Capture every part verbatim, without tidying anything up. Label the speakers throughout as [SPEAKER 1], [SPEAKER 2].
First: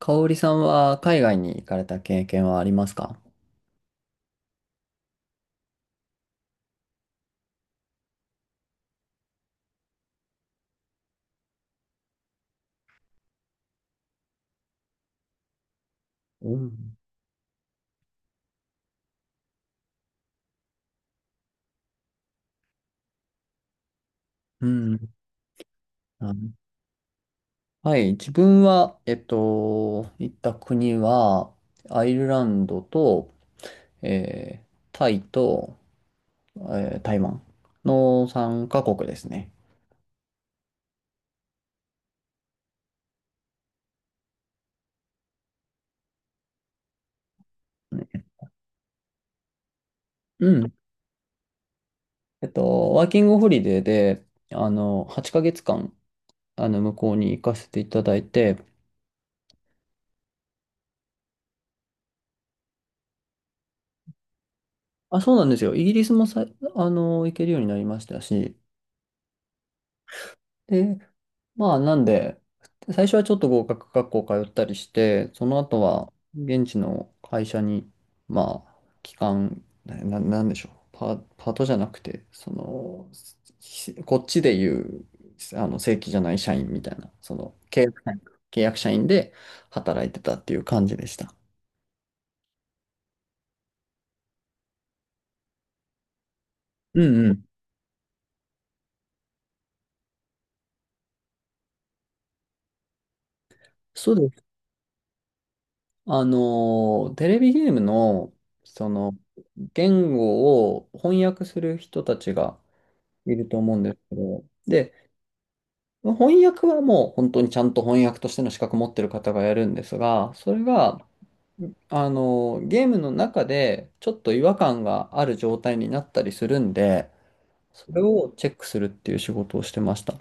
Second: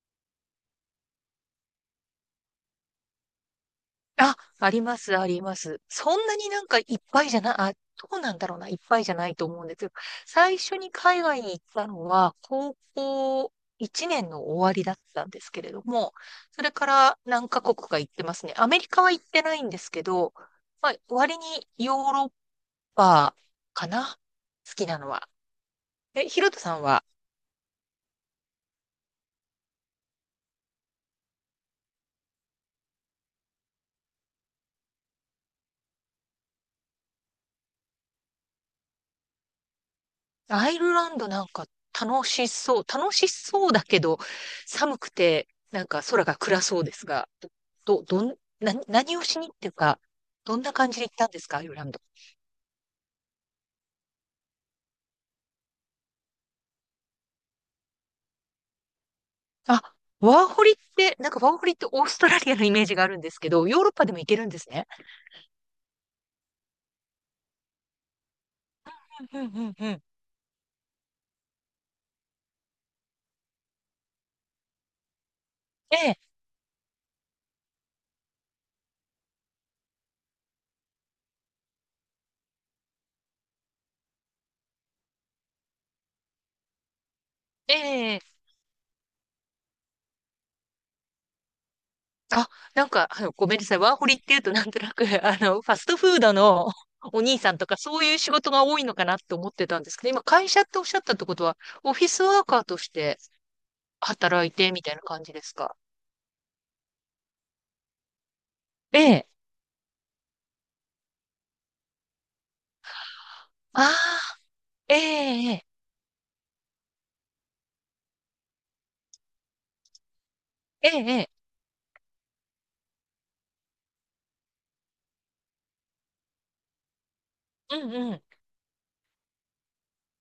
[SPEAKER 1] 香織さんは海外に行かれた経験はありますか？
[SPEAKER 2] あ、あります、あります。そんなになんかいっぱいじゃない、あ、どうなんだろうな、いっぱいじゃないと思うんですけど、最初に海外に行ったのは、高校いちねんの終わりだったんですけれども、
[SPEAKER 1] う
[SPEAKER 2] それか
[SPEAKER 1] ん。
[SPEAKER 2] ら何カ国か行ってますね。アメリカは行ってないんですけど、まあ、割にヨーロッパかな、
[SPEAKER 1] う
[SPEAKER 2] 好きな
[SPEAKER 1] ん。
[SPEAKER 2] のは。え、ヒロト
[SPEAKER 1] あ、
[SPEAKER 2] さんは？
[SPEAKER 1] はい。自分は、えっと、行った国は、アイルランドと、えータイと、えー台湾のさんかこくカ国ですね。
[SPEAKER 2] アイルランドなんか楽しそう。楽しそうだけど、寒くて、なんか空が暗そうですが、ど、どん、な、何をしにっていうか、
[SPEAKER 1] う
[SPEAKER 2] どん
[SPEAKER 1] ん。
[SPEAKER 2] な感じで行ったんですか、アイルランド。
[SPEAKER 1] えっと、ワーキングホリデーで、あの、はちかげつかん、あの、向こうに行かせていただいて、
[SPEAKER 2] あ、ワーホリって、なんかワーホリってオーストラリアのイメージがあるんですけど、ヨーロッパでも行けるんですね。
[SPEAKER 1] あ、そうなんですよ。イギリスもさ、あの、行けるようになりましたし、
[SPEAKER 2] うんうんうんうん。
[SPEAKER 1] で、まあ、なんで、最初はちょっと合格学校通ったりして、その後
[SPEAKER 2] え
[SPEAKER 1] は
[SPEAKER 2] え、
[SPEAKER 1] 現地の会社に、まあ、期間、な、ななんでしょう、パ、パートじゃなくて、その、しこっちでいう、あの、正規じゃない社員みたいな、その、
[SPEAKER 2] え
[SPEAKER 1] 契約社員、
[SPEAKER 2] え。
[SPEAKER 1] 契約社員で働いてたっていう感じでした。
[SPEAKER 2] あ、なんか、あの、ごめんなさい。ワーホリっていうとなんとなく、あの、ファストフードの
[SPEAKER 1] う
[SPEAKER 2] お
[SPEAKER 1] んう
[SPEAKER 2] 兄
[SPEAKER 1] ん。
[SPEAKER 2] さんとかそういう仕事が多いのかなって思ってたんですけど、今会社っておっしゃったってことは、オフィスワーカーとして
[SPEAKER 1] そうです。
[SPEAKER 2] 働いてみたいな感じですか？
[SPEAKER 1] あの、テレビゲームの、そ
[SPEAKER 2] え
[SPEAKER 1] の、
[SPEAKER 2] え。
[SPEAKER 1] 言語を翻訳する人たちがいると思うん
[SPEAKER 2] あ
[SPEAKER 1] ですけど、
[SPEAKER 2] あ、
[SPEAKER 1] で、
[SPEAKER 2] ええ、
[SPEAKER 1] 翻訳はもう本当にちゃんと翻訳としての資格持ってる方がやるんですが、それ
[SPEAKER 2] ええ、
[SPEAKER 1] が、
[SPEAKER 2] ええ、
[SPEAKER 1] あの、ゲームの中でちょっと違和感がある状態になったりするんで、
[SPEAKER 2] う
[SPEAKER 1] そ
[SPEAKER 2] ん
[SPEAKER 1] れ
[SPEAKER 2] うん。
[SPEAKER 1] をチェックするっていう仕事をしてました。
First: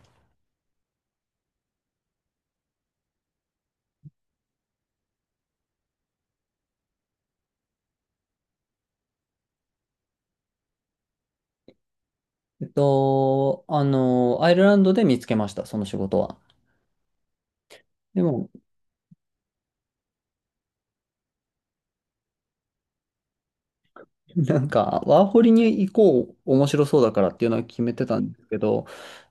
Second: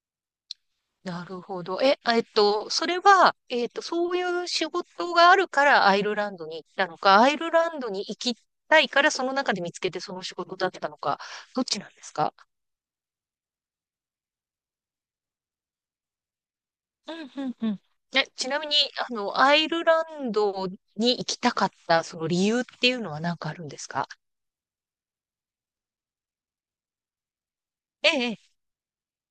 [SPEAKER 2] なるほど。え、あえっと、それは、えっと、そういう仕事があるからアイルランドに行ったのか、アイルランドに行きたいからその中で見つけてその仕事だったのか、どっちなんですか？
[SPEAKER 1] えっと、あの、アイルランドで見つけました、その仕事は。
[SPEAKER 2] うんうんうん。
[SPEAKER 1] で
[SPEAKER 2] え、ち
[SPEAKER 1] も、
[SPEAKER 2] なみに、あの、アイルランドに行きたかった、その理由っていうのは何かあるんですか？
[SPEAKER 1] なんか、ワーホリに行こう、面白そうだからっていうのは決めて
[SPEAKER 2] え
[SPEAKER 1] たんで
[SPEAKER 2] え、
[SPEAKER 1] すけど、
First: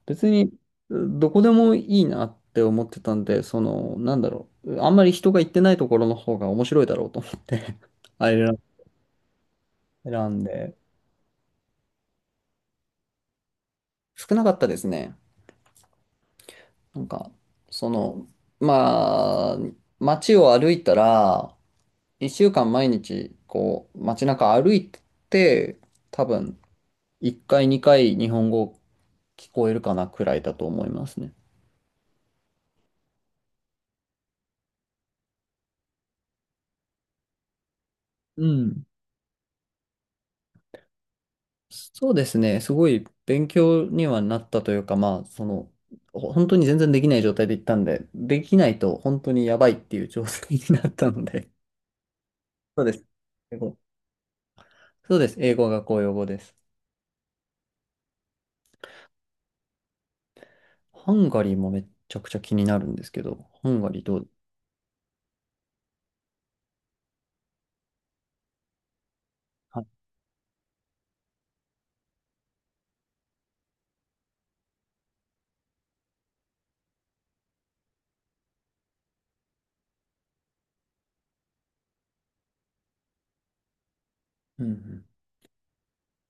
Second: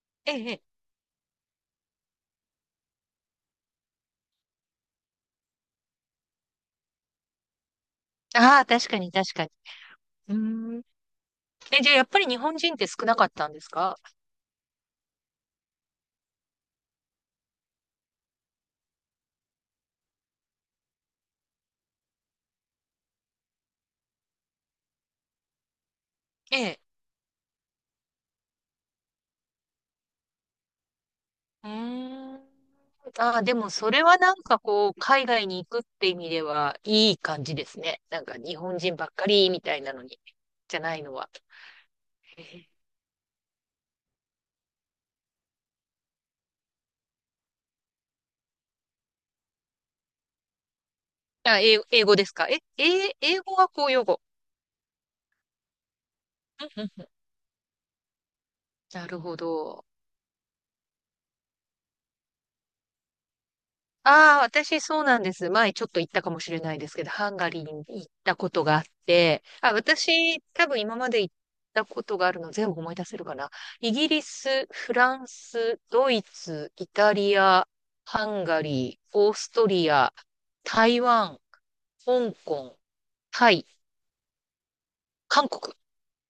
[SPEAKER 1] 別
[SPEAKER 2] ええ、
[SPEAKER 1] に、
[SPEAKER 2] ええ。
[SPEAKER 1] どこでもいいなって思ってたんで、その、なんだろう、あんまり人が行ってないところの方が面白いだろうと思って あれら
[SPEAKER 2] ああ、確かに、確かに。
[SPEAKER 1] 選
[SPEAKER 2] うー
[SPEAKER 1] んで、
[SPEAKER 2] ん。え、じゃあ、やっぱり日本人って少なかったんですか？
[SPEAKER 1] 少なかったですね。なんか、その、まあ、街を歩いたら、いっしゅうかん毎日、こう、街中歩いて、多
[SPEAKER 2] え
[SPEAKER 1] 分、
[SPEAKER 2] え。
[SPEAKER 1] いっかい、にかい日本語聞こえるかなくらいだと思いますね。
[SPEAKER 2] うーん。ああ、でも、それはなんかこう、海外に行くって意味では、いい感じですね。なんか、
[SPEAKER 1] う
[SPEAKER 2] 日本
[SPEAKER 1] ん。
[SPEAKER 2] 人ばっかりみたいなのに、じゃないのは。
[SPEAKER 1] そうです
[SPEAKER 2] え
[SPEAKER 1] ね。
[SPEAKER 2] え。
[SPEAKER 1] すごい勉強にはなったというか、まあ、その、ほ本当に全然できない状態で行ったんで、できないと本当にやばいっていう状態になったので。
[SPEAKER 2] あ、英英語ですか？え、
[SPEAKER 1] そうです。
[SPEAKER 2] 英英語
[SPEAKER 1] 英
[SPEAKER 2] は
[SPEAKER 1] 語。
[SPEAKER 2] 公用語。
[SPEAKER 1] そうです。英語が公用語です。
[SPEAKER 2] うんうんうん。なるほど。
[SPEAKER 1] ハンガリーもめっちゃくちゃ気になるんですけど、ハンガリーどう？
[SPEAKER 2] ああ、私そうなんです。前ちょっと行ったかもしれないですけど、ハンガリーに行ったことがあって、あ、
[SPEAKER 1] はい。
[SPEAKER 2] 私多分今まで行ったことがあるの全部思い出せるかな。イギリス、フランス、ドイツ、イタリア、ハンガリー、オーストリア、台湾、香港、タイ、
[SPEAKER 1] うんうん。
[SPEAKER 2] 韓国、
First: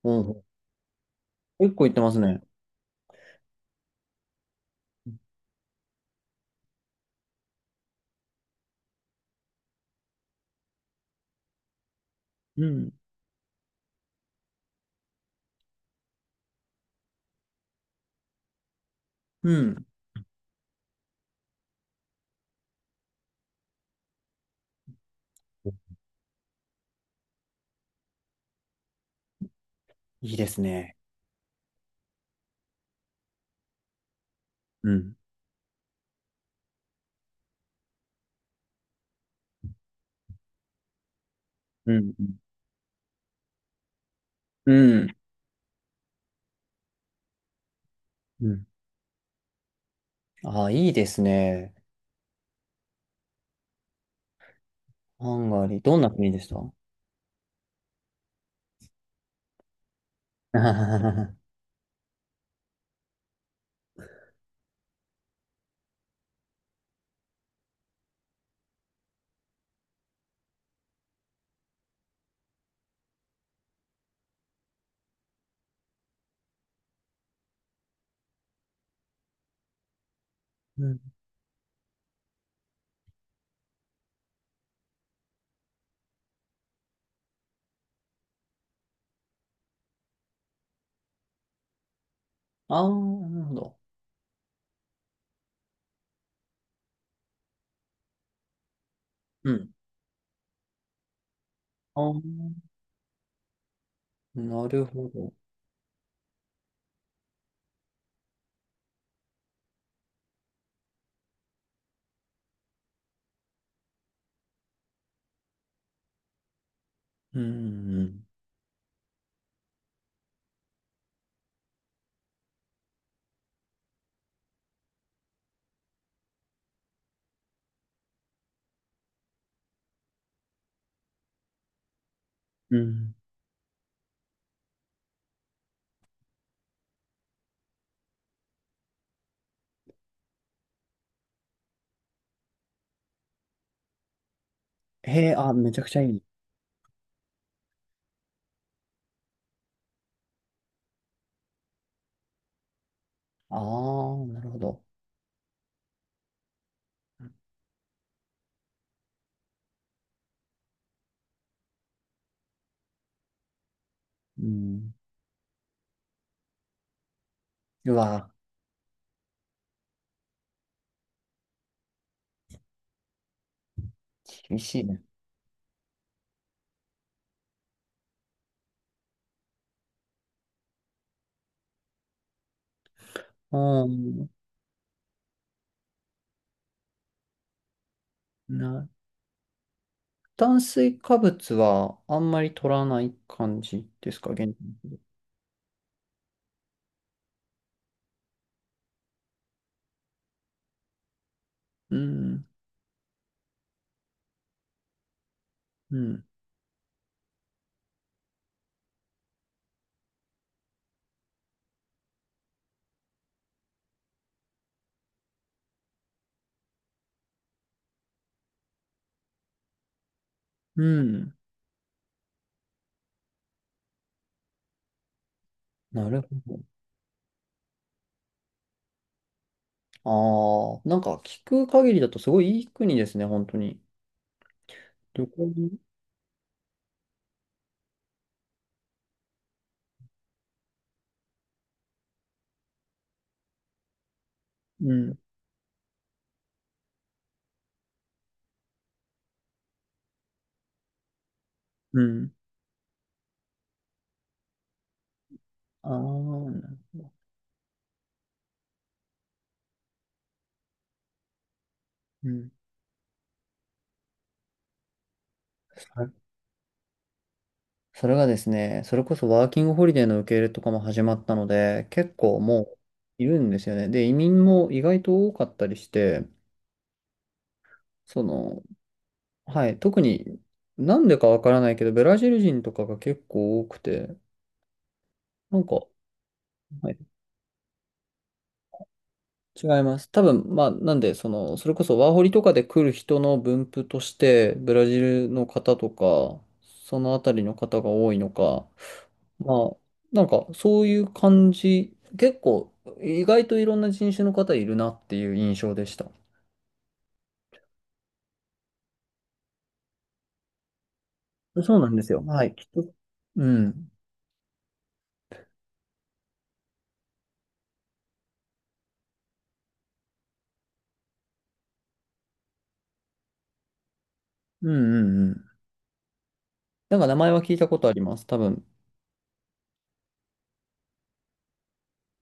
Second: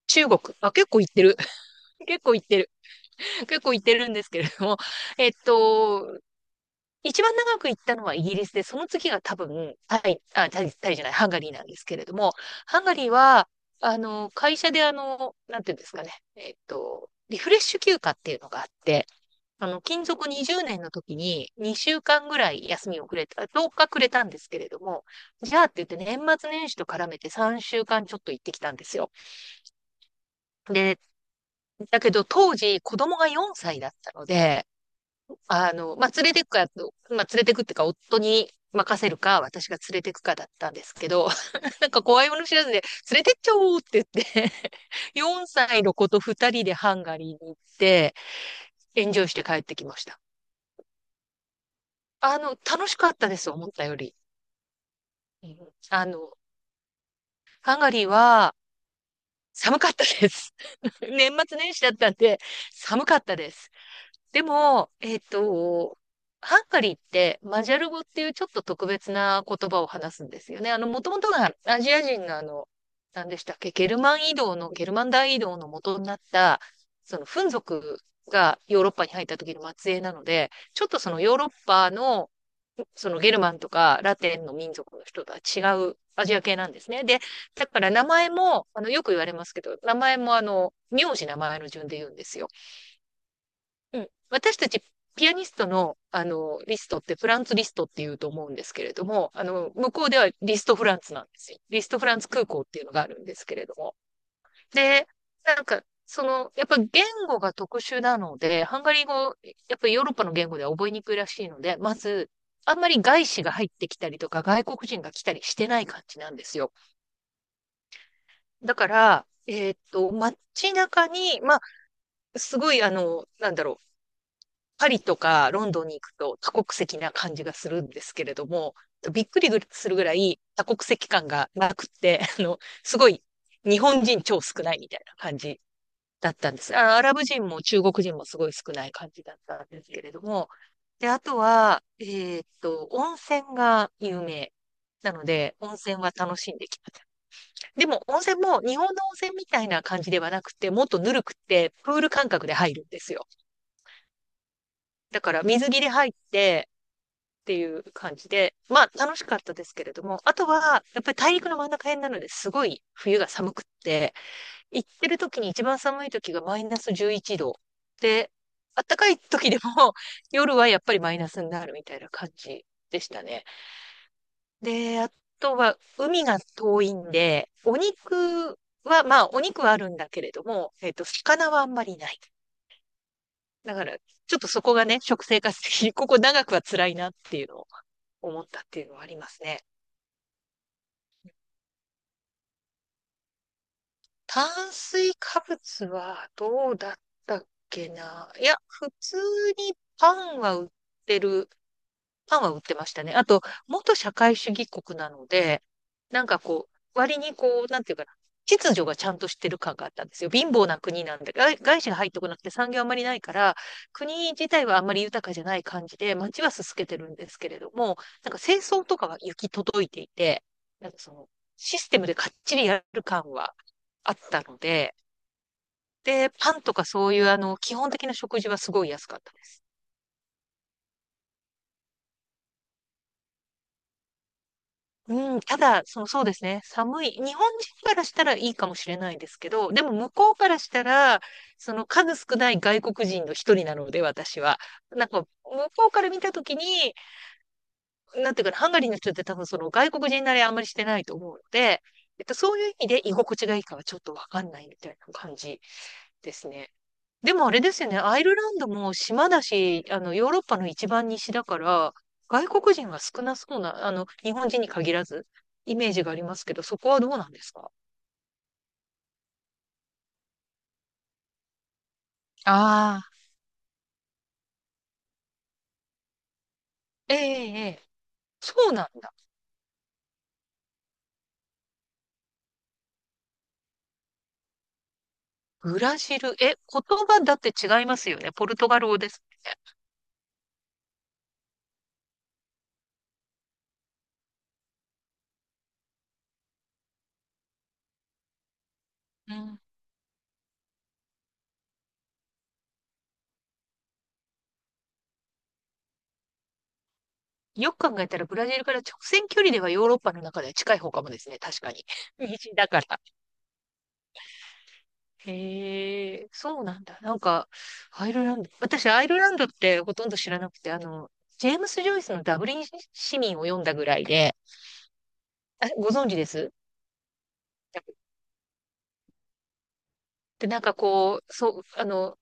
[SPEAKER 1] お
[SPEAKER 2] 中国。
[SPEAKER 1] う。
[SPEAKER 2] あ、結構行ってる。
[SPEAKER 1] 結構行って ます
[SPEAKER 2] 結構
[SPEAKER 1] ね。
[SPEAKER 2] 行ってる。結構行ってるんですけれども。えっと、一番長く行ったのはイギリスで、その次が多分、タイ、あ、タイ、タイじゃない、ハンガリーなんですけれども、
[SPEAKER 1] う
[SPEAKER 2] ハン
[SPEAKER 1] ん。
[SPEAKER 2] ガリーは、あの、会社であの、なんていうんですかね、えっと、リフレッシュ休暇っていうのがあって、
[SPEAKER 1] う
[SPEAKER 2] あの、
[SPEAKER 1] ん。
[SPEAKER 2] 勤続にじゅうねんの時ににしゅうかんぐらい休みをくれた、とおかくれたんですけれども、じゃあって言って年末年始と絡めてさんしゅうかんちょっと行ってきたんですよ。
[SPEAKER 1] いいですね。
[SPEAKER 2] で、だけど当時子供がよんさいだったので、
[SPEAKER 1] うん。
[SPEAKER 2] あの、まあ、連れてくか、まあ、連れてくってか、夫に任せるか、私が連れてくかだったんですけど、なん
[SPEAKER 1] う
[SPEAKER 2] か
[SPEAKER 1] ん。う
[SPEAKER 2] 怖いも
[SPEAKER 1] ん。
[SPEAKER 2] の知らずで、連れてっちゃおうって言って
[SPEAKER 1] うん
[SPEAKER 2] よん 歳の子とふたりでハンガリーに行って、
[SPEAKER 1] うん。
[SPEAKER 2] エンジョイして帰ってきました。
[SPEAKER 1] ああ、いいですね。
[SPEAKER 2] あの、楽しかったです、思ったより。
[SPEAKER 1] ハ
[SPEAKER 2] う
[SPEAKER 1] ンガ
[SPEAKER 2] ん、
[SPEAKER 1] リー。どん
[SPEAKER 2] あ
[SPEAKER 1] な国
[SPEAKER 2] の、
[SPEAKER 1] でした？
[SPEAKER 2] ハンガリーは寒かったです。年 末年始だったんで、寒かったです。でも、えっと、ハンガリーってマジャル語っていうちょっと特別な言葉を話すんですよね。あの、もともとがアジア人があの、何でしたっけ、ゲルマン移動の、ゲルマン大移動の元になった、その、フン族がヨーロッパに入った時の末裔なので、ち
[SPEAKER 1] う
[SPEAKER 2] ょっと
[SPEAKER 1] ん。
[SPEAKER 2] そのヨーロッパの、そのゲルマンとかラテンの民族の人とは違うアジア系なんですね。で、だから名前も、あの、よく言われますけど、名前もあの、名字名前の順で言うんですよ。
[SPEAKER 1] ああ、なるほど。
[SPEAKER 2] うん。私たちピアニストの、あの、リストってフランツリストって言うと思うんですけれども、あ
[SPEAKER 1] うん。
[SPEAKER 2] の、向こうではリストフランツなんですよ。リスト
[SPEAKER 1] あ
[SPEAKER 2] フ
[SPEAKER 1] あ、
[SPEAKER 2] ランツ空港っていうのがあるんですけれども。
[SPEAKER 1] なる
[SPEAKER 2] で、
[SPEAKER 1] ほど。
[SPEAKER 2] なんか、その、やっぱ言語が特殊なので、ハンガリー語、やっぱりヨーロッパの言語では覚えにくいらしいので、まず、あんまり外資が入ってきたりとか、外国人が来たりしてない感じなんですよ。
[SPEAKER 1] うん。
[SPEAKER 2] だから、えーっと、街中に、まあ、すごい、あの、なんだろう、パリとかロンドンに行くと多国籍な感じがするんですけれども、びっくりするぐらい多国籍感がなくて、あの、
[SPEAKER 1] う
[SPEAKER 2] すご
[SPEAKER 1] ん。
[SPEAKER 2] い日本人超少ないみたいな感じだったんです。あアラブ人も中国人もすごい少ない感じだったんですけれども、で、あとは、えーっと、温泉が有名。なの
[SPEAKER 1] へえ、あ、
[SPEAKER 2] で、
[SPEAKER 1] め
[SPEAKER 2] 温
[SPEAKER 1] ちゃく
[SPEAKER 2] 泉
[SPEAKER 1] ちゃい
[SPEAKER 2] は
[SPEAKER 1] い。
[SPEAKER 2] 楽しんできました。でも、温泉も日本の温泉みたいな感じではなくて、もっとぬるくて、プール感覚で入るんですよ。
[SPEAKER 1] ああ、なるほど。
[SPEAKER 2] だから、水着で入って、っていう感じで、まあ楽しかったですけれども、あとはやっぱり大陸の真ん中辺なのですごい冬が寒くって、
[SPEAKER 1] う
[SPEAKER 2] 行っ
[SPEAKER 1] ん。
[SPEAKER 2] てる時に一番寒い時がマイナスじゅういちど
[SPEAKER 1] うわ、
[SPEAKER 2] で、暖かい時でも 夜はやっぱりマイナスになるみたいな感じでしたね。
[SPEAKER 1] 厳しい
[SPEAKER 2] で、
[SPEAKER 1] ね。
[SPEAKER 2] あとは海が遠いんで、お肉は、まあお肉はあるんだけれども、えっと、魚はあんまりない。だ
[SPEAKER 1] う
[SPEAKER 2] から、
[SPEAKER 1] ん。
[SPEAKER 2] ちょっとそこがね、食生活的にここ長くは辛いなっていうのを思ったっていう
[SPEAKER 1] な、
[SPEAKER 2] のはありますね。
[SPEAKER 1] 炭水化物はあんまり取らない感じですか、現
[SPEAKER 2] 炭水化物はどうだったっけな。いや、普通にパンは売ってる。
[SPEAKER 1] う
[SPEAKER 2] パン
[SPEAKER 1] ん。
[SPEAKER 2] は売ってましたね。あと、元社会主義国なので、
[SPEAKER 1] う
[SPEAKER 2] な
[SPEAKER 1] ん。
[SPEAKER 2] んかこう、割にこう、なんていうかな、秩序がちゃんとしてる感があったんですよ。貧乏な国なんで、外外資が入ってこなくて産業あんまりないから、国自体はあんまり豊かじゃない感じで、街はすすけてるんですけれども、なんか清掃とかは行き届いていて、
[SPEAKER 1] う
[SPEAKER 2] なんかその、
[SPEAKER 1] ん。
[SPEAKER 2] システムでかっちりやる感はあったので、
[SPEAKER 1] なるほ
[SPEAKER 2] で、パ
[SPEAKER 1] ど。
[SPEAKER 2] ンとかそういうあの、基本的な食事はすごい安かったです。
[SPEAKER 1] ああ、なんか聞く限りだとすごいいい国ですね、本当に。旅
[SPEAKER 2] うん、
[SPEAKER 1] 行
[SPEAKER 2] た
[SPEAKER 1] に。
[SPEAKER 2] だ、その、そうですね、寒い、日本人からしたらいいかもしれないですけど、でも向こうからしたら、その数少ない外国人の一人なので、私は。
[SPEAKER 1] う
[SPEAKER 2] なん
[SPEAKER 1] ん。
[SPEAKER 2] か、向こうから見たときに、なんていうかな、ハンガリーの人って多分その外国人慣れあんまりしてないと思うので、
[SPEAKER 1] う
[SPEAKER 2] えっ
[SPEAKER 1] ん。
[SPEAKER 2] と、そういう意味で居心地がいいかはちょっとわかんないみたいな感じ
[SPEAKER 1] ああ、
[SPEAKER 2] ですね。
[SPEAKER 1] う
[SPEAKER 2] でもあれですよね、アイルランドも島だし、あの、ヨーロッパの一番西だから、外
[SPEAKER 1] ん。
[SPEAKER 2] 国人が少なそうな、あの、日本人に限らず、イメージがありますけど、そこはどうなんですか？
[SPEAKER 1] それがですね、それこそワーキングホリデーの受け入れとかも始まったので、結構もう
[SPEAKER 2] ああ、
[SPEAKER 1] いるんですよね。で、移民も意外と多かったりして、
[SPEAKER 2] ええ、ええ、
[SPEAKER 1] その、
[SPEAKER 2] そうなんだ。
[SPEAKER 1] はい、特になんでかわからないけど、ブラジル人とかが結構多くて、なん
[SPEAKER 2] ブ
[SPEAKER 1] か、
[SPEAKER 2] ラジル、え、言
[SPEAKER 1] はい、
[SPEAKER 2] 葉だって違いますよね。ポルトガル語です
[SPEAKER 1] 違います。多分、まあ、なんで、その、それこそワーホリとかで来る人の分布として、ブラジルの方とか、そのあたりの方が多いのか、ま
[SPEAKER 2] ね。
[SPEAKER 1] あ、なんかそういう感じ、結構意外といろんな人種の方いるなっていう印象でした。
[SPEAKER 2] うん。よく考えたら、ブラジルから直線距離ではヨーロッパの中では近い方かもですね。確か
[SPEAKER 1] そう
[SPEAKER 2] に。
[SPEAKER 1] なんです よ。はい、
[SPEAKER 2] 西
[SPEAKER 1] きっ
[SPEAKER 2] だか
[SPEAKER 1] と。
[SPEAKER 2] ら。
[SPEAKER 1] うん。
[SPEAKER 2] へえ、そうなんだ。なんか、アイルランド、私、アイルランドってほとんど知らなくて、あの、ジェームス・ジョイスのダブリン市民を読んだぐらいで、
[SPEAKER 1] うんうんうん。
[SPEAKER 2] あ、ご存知です？
[SPEAKER 1] なんか名前は聞いたことあります。多分。
[SPEAKER 2] で、なんかこう、そう、あの、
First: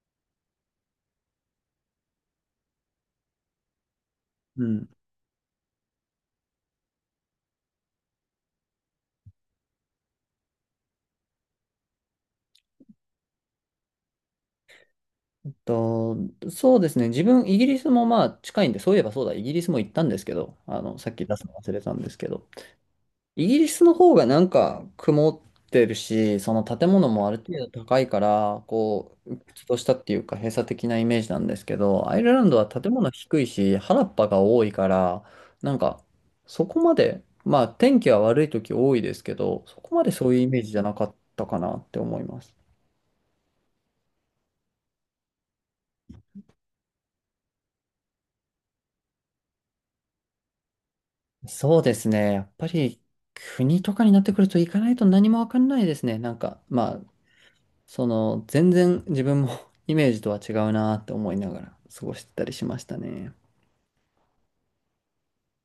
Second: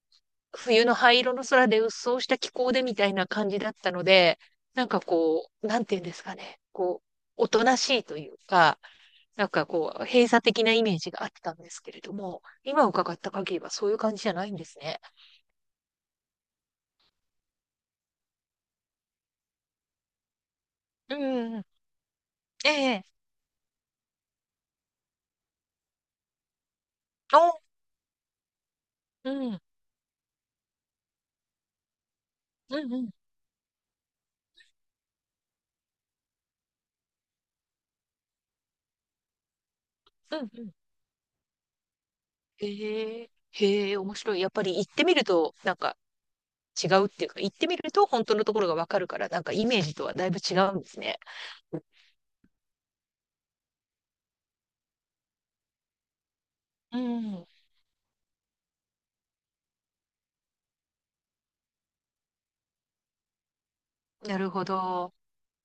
[SPEAKER 2] 冬の灰色の空で鬱蒼した気候でみたいな感じだったので、
[SPEAKER 1] う
[SPEAKER 2] な
[SPEAKER 1] ん。
[SPEAKER 2] んかこう、なんていうんですかね、こう、おとなしいというか、なんかこう、閉鎖的なイメージがあったんですけれども、今伺った限りはそういう感じじゃないんですね。
[SPEAKER 1] と、そうですね。自分、イギリスもまあ近いんで、そういえばそうだ、イギリスも行ったんですけど、あの、さっ
[SPEAKER 2] う
[SPEAKER 1] き出すの
[SPEAKER 2] ん、
[SPEAKER 1] 忘れたんですけど、
[SPEAKER 2] ええ、
[SPEAKER 1] イギリスの方がなんか曇ってるし、その建物もある程
[SPEAKER 2] お、
[SPEAKER 1] 度高いから、こ
[SPEAKER 2] う
[SPEAKER 1] う、鬱
[SPEAKER 2] ん。
[SPEAKER 1] 屈としたっていうか閉鎖的なイメージなんですけど、アイルランドは
[SPEAKER 2] う
[SPEAKER 1] 建
[SPEAKER 2] んう
[SPEAKER 1] 物
[SPEAKER 2] ん。
[SPEAKER 1] 低いし、原っぱが多いから、なんかそこまで、まあ天気は悪い時多いですけど、そこまでそう
[SPEAKER 2] う
[SPEAKER 1] いう
[SPEAKER 2] ん
[SPEAKER 1] イメー
[SPEAKER 2] う
[SPEAKER 1] ジ
[SPEAKER 2] ん。
[SPEAKER 1] じゃなかったかなって思います。
[SPEAKER 2] へえ、へえ、面白い。やっぱり行ってみると、なんか違うっていうか、行ってみると本当のところがわかるから、なんかイメージとはだいぶ違うんですね。
[SPEAKER 1] そうですね。やっぱり国とかになってくると行かないと何もわかんないですね。なんか、ま
[SPEAKER 2] う
[SPEAKER 1] あ、
[SPEAKER 2] ん。
[SPEAKER 1] その、全然自分も イメージとは違うなって思いながら過ごしてたりしましたね。
[SPEAKER 2] なるほど。